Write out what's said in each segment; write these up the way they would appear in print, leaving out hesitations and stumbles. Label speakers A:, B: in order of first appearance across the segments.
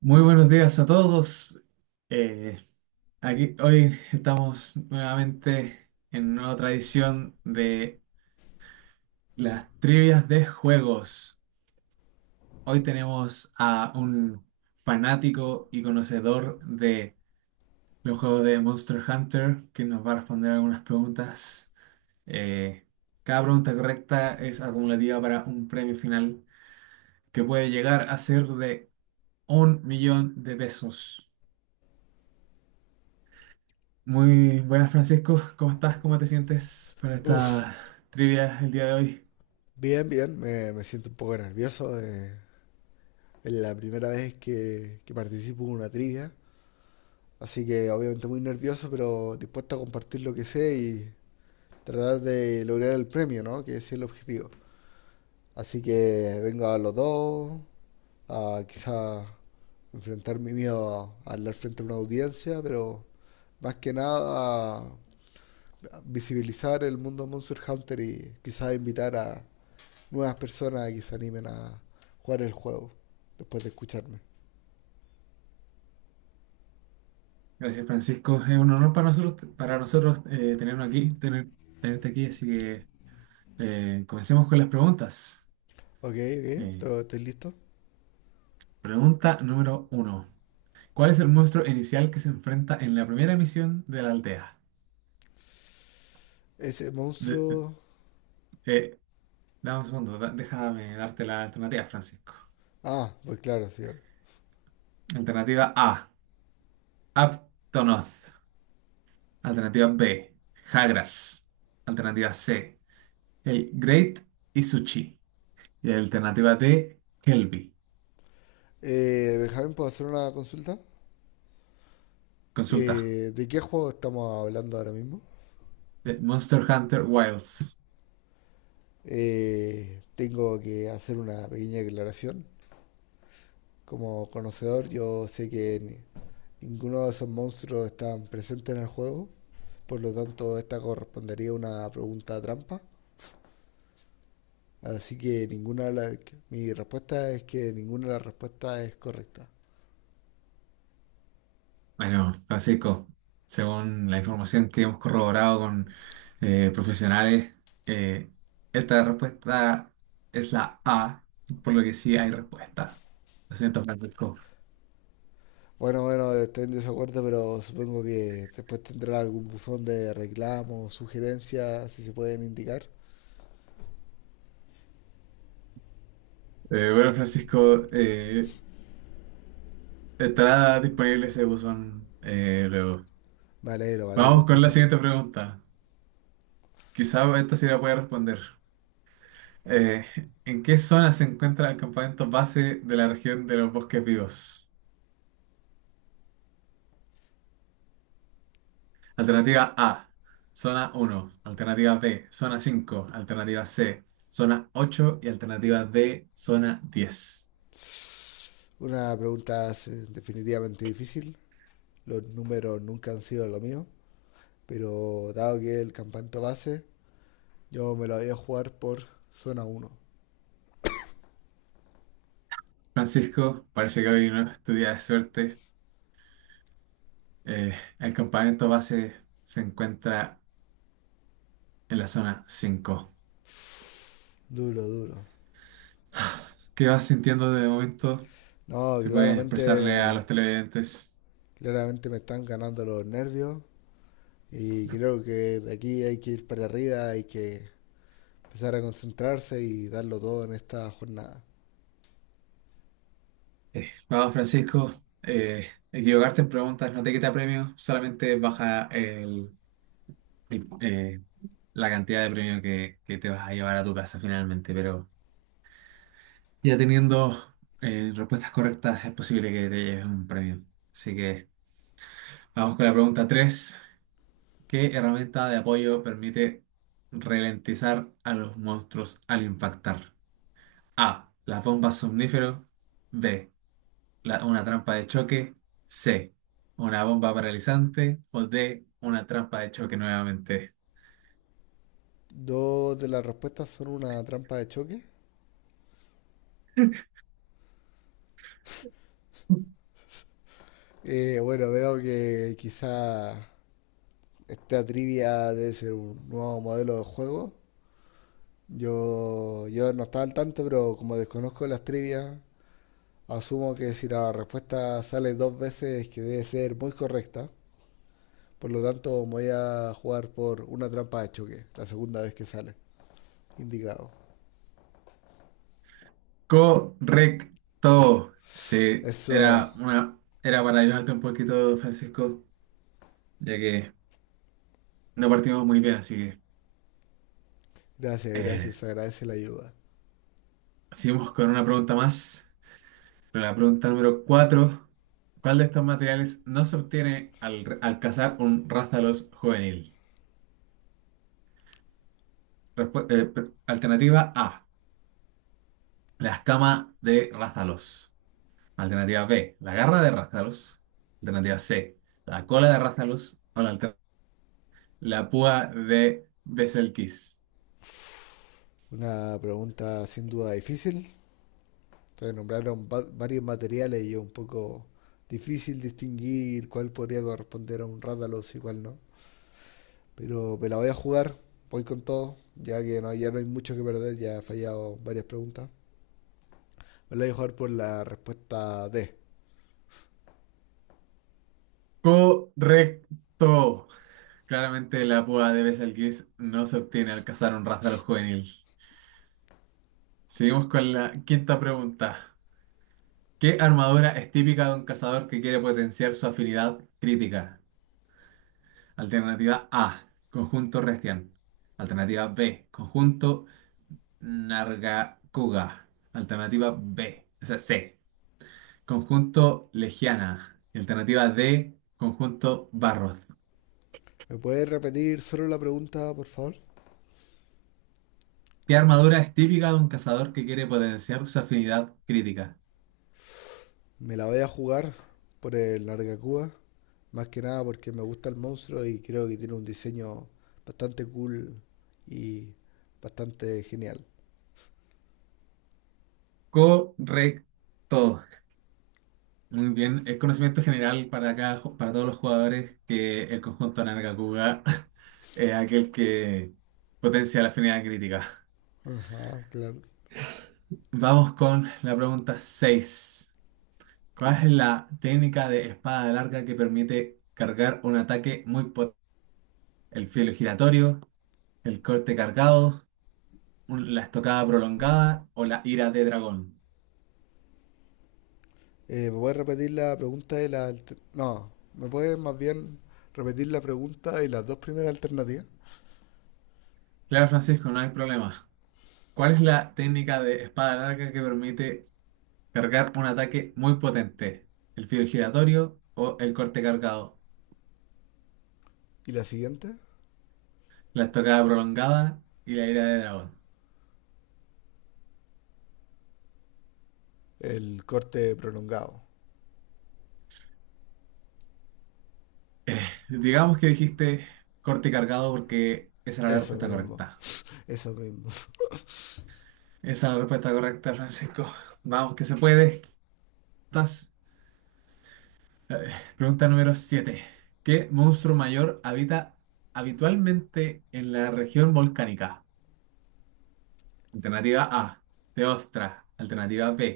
A: Muy buenos días a todos. Eh, aquí hoy estamos nuevamente en una nueva tradición de las trivias de juegos. Hoy tenemos a un fanático y conocedor de los juegos de Monster Hunter que nos va a responder algunas preguntas. Eh, cada pregunta correcta es acumulativa para un premio final que puede llegar a ser de 1 millón de pesos. Muy buenas, Francisco. ¿Cómo estás? ¿Cómo te sientes para
B: Uf,
A: esta trivia el día de hoy?
B: bien, bien. Me siento un poco nervioso. Es la primera vez que participo en una trivia. Así que obviamente muy nervioso, pero dispuesto a compartir lo que sé y tratar de lograr el premio, ¿no? Que ese es el objetivo. Así que vengo a los dos, a quizá enfrentar mi miedo a hablar frente a una audiencia, pero más que nada a visibilizar el mundo de Monster Hunter y quizá invitar a nuevas personas que se animen a jugar el juego después de escucharme.
A: Gracias, Francisco. Es un honor para nosotros, tenernos aquí, tenerte aquí. Así que comencemos con las preguntas.
B: Ok, ok,
A: Eh,
B: estoy listo.
A: pregunta número uno. ¿Cuál es el monstruo inicial que se enfrenta en la primera misión de la aldea?
B: Ese
A: De-
B: monstruo.
A: eh, dame un segundo, déjame darte la alternativa, Francisco.
B: Ah, pues claro, sí.
A: Alternativa A, Aptonoth. Alternativa B, Jagras. Alternativa C, Hey, Great Isuchi, y la alternativa de Kelby.
B: Benjamín, ¿puedo hacer una consulta?
A: Consulta.
B: ¿De qué juego estamos hablando ahora mismo?
A: De Monster Hunter Wilds.
B: Tengo que hacer una pequeña declaración. Como conocedor, yo sé que ninguno de esos monstruos están presentes en el juego. Por lo tanto, esta correspondería a una pregunta trampa. Así que ninguna de las... Mi respuesta es que ninguna de las respuestas es correcta.
A: Bueno, Francisco, según la información que hemos corroborado con profesionales, eh, esta respuesta es la A, por lo que sí hay respuesta. Lo siento, Francisco.
B: Bueno, bueno, estoy en desacuerdo, pero supongo que después tendrá algún buzón de reclamos, sugerencias, si se pueden indicar.
A: Bueno, Francisco, estará disponible ese buzón luego.
B: Me alegro de
A: Vamos con la
B: escucharlo.
A: siguiente pregunta. Quizá esta sí la puede responder. Eh, ¿en qué zona se encuentra el campamento base de la región de los bosques vivos? Alternativa A, zona uno. Alternativa B, zona 5. Alternativa C, zona ocho. Y alternativa D, zona 10.
B: Una pregunta definitivamente difícil. Los números nunca han sido lo mío, pero dado que el campanto base, yo me lo voy a jugar por zona uno.
A: Francisco, parece que hoy no es tu día de suerte. Eh, el campamento base se encuentra en la zona 5.
B: Duro, duro.
A: ¿Qué vas sintiendo de momento?
B: No,
A: Si puedes expresarle a
B: claramente.
A: los televidentes.
B: Me están ganando los nervios y creo que de aquí hay que ir para arriba, hay que empezar a concentrarse y darlo todo en esta jornada.
A: Vamos, Francisco, equivocarte en preguntas no te quita premio, solamente baja el, eh, la cantidad de premio que te vas a llevar a tu casa finalmente, pero ya teniendo respuestas correctas es posible que te lleves un premio. Así que vamos con la pregunta 3: ¿qué herramienta de apoyo permite ralentizar a los monstruos al impactar? A. Las bombas somníferos. B. Una trampa de choque. C. Una bomba paralizante. O D. Una trampa de choque nuevamente.
B: Dos de las respuestas son una trampa de choque. Bueno, veo que quizá esta trivia debe ser un nuevo modelo de juego. Yo no estaba al tanto, pero como desconozco las trivias, asumo que si la respuesta sale dos veces que debe ser muy correcta. Por lo tanto, voy a jugar por una trampa de choque, la segunda vez que sale. Indicado.
A: Correcto. Sí,
B: Eso.
A: era para ayudarte un poquito, Francisco, ya que no partimos muy bien, así que
B: Gracias,
A: eh,
B: gracias. Agradece la ayuda.
A: seguimos con una pregunta más. La pregunta número cuatro. ¿Cuál de estos materiales no se obtiene al cazar un rázalos juvenil? Alternativa A. La escama de rázalos. Alternativa B, la garra de Rathalos. Alternativa C, la cola de Rathalos. O la púa de Betelgeuse.
B: Una pregunta sin duda difícil. Te nombraron varios materiales y es un poco difícil distinguir cuál podría corresponder a un Rathalos y cuál no. Pero me la voy a jugar. Voy con todo. Ya no hay mucho que perder. Ya he fallado varias preguntas. Me la voy a jugar por la respuesta D.
A: Correcto. Claramente la púa de Betelgeuse no se obtiene al cazar un Rathalos juvenil. Seguimos con la quinta pregunta. ¿Qué armadura es típica de un cazador que quiere potenciar su afinidad crítica? Alternativa A, conjunto Restian. Alternativa B, conjunto Nargacuga. Alternativa B. O sea, C. Conjunto Legiana. Y alternativa D, conjunto Barros.
B: ¿Me puedes repetir solo la pregunta, por favor?
A: ¿Qué armadura es típica de un cazador que quiere potenciar su afinidad crítica?
B: Me la voy a jugar por el Nargacuba, más que nada porque me gusta el monstruo y creo que tiene un diseño bastante cool y bastante genial.
A: Correcto. Muy bien. Es conocimiento general para para todos los jugadores que el conjunto Nargacuga es aquel que potencia la afinidad crítica.
B: Ajá, claro.
A: Vamos con la pregunta 6. ¿Cuál es la técnica de espada larga que permite cargar un ataque muy potente? ¿El filo giratorio, el corte cargado, la estocada prolongada o la ira de dragón?
B: ¿Me puedes repetir la pregunta no, ¿me puedes más bien repetir la pregunta y las dos primeras alternativas?
A: Claro, Francisco, no hay problema. ¿Cuál es la técnica de espada larga que permite cargar un ataque muy potente? ¿El filo giratorio o el corte cargado?
B: ¿Y la siguiente?
A: ¿La estocada prolongada y la ira de dragón?
B: El corte prolongado.
A: Digamos que dijiste corte cargado porque esa era la
B: Eso
A: respuesta
B: mismo,
A: correcta.
B: eso mismo.
A: Esa es la respuesta correcta, Francisco. Vamos, que se puede. Estás- a ver, pregunta número siete. ¿Qué monstruo mayor habita habitualmente en la región volcánica? Alternativa A, Teostra. Alternativa B,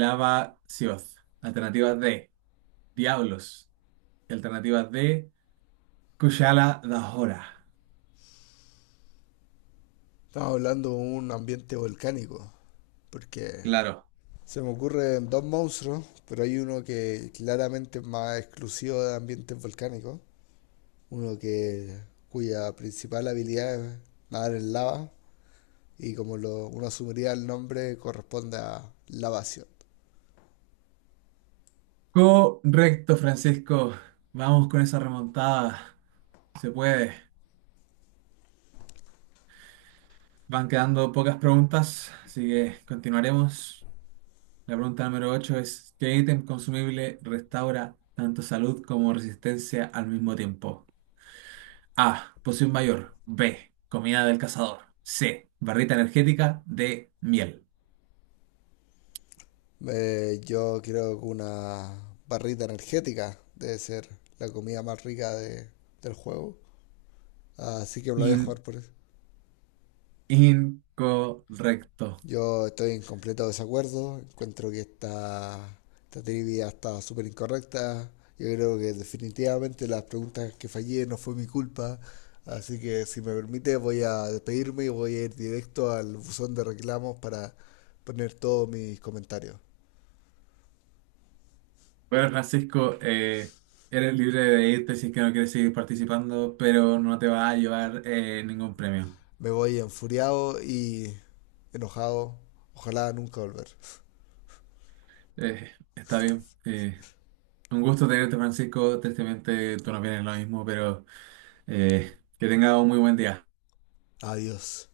A: Lava Sioz. Alternativa D, Diablos. Alternativa D, Kushala Dahora.
B: Estamos hablando de un ambiente volcánico, porque
A: Claro.
B: se me ocurren dos monstruos, pero hay uno que claramente es más exclusivo de ambientes volcánicos, uno que cuya principal habilidad es nadar en lava y uno asumiría el nombre corresponde a lavación.
A: Correcto, Francisco. Vamos con esa remontada. Se puede. Van quedando pocas preguntas, así que continuaremos. La pregunta número 8 es, ¿qué ítem consumible restaura tanto salud como resistencia al mismo tiempo? A. Poción mayor. B. Comida del cazador. C. Barrita energética. D. Miel.
B: Yo creo que una barrita energética debe ser la comida más rica del juego, así que me la voy a
A: In-
B: jugar por eso.
A: incorrecto.
B: Yo estoy en completo desacuerdo. Encuentro que esta trivia está súper incorrecta. Yo creo que definitivamente las preguntas que fallé no fue mi culpa. Así que si me permite voy a despedirme y voy a ir directo al buzón de reclamos para poner todos mis comentarios.
A: Bueno, Francisco, eres libre de irte si es que no quieres seguir participando, pero no te va a llevar ningún premio.
B: Me voy enfuriado y enojado. Ojalá nunca volver.
A: Está bien. Un gusto tenerte, Francisco. Tristemente tú no vienes lo mismo, pero que tengas un muy buen día.
B: Adiós.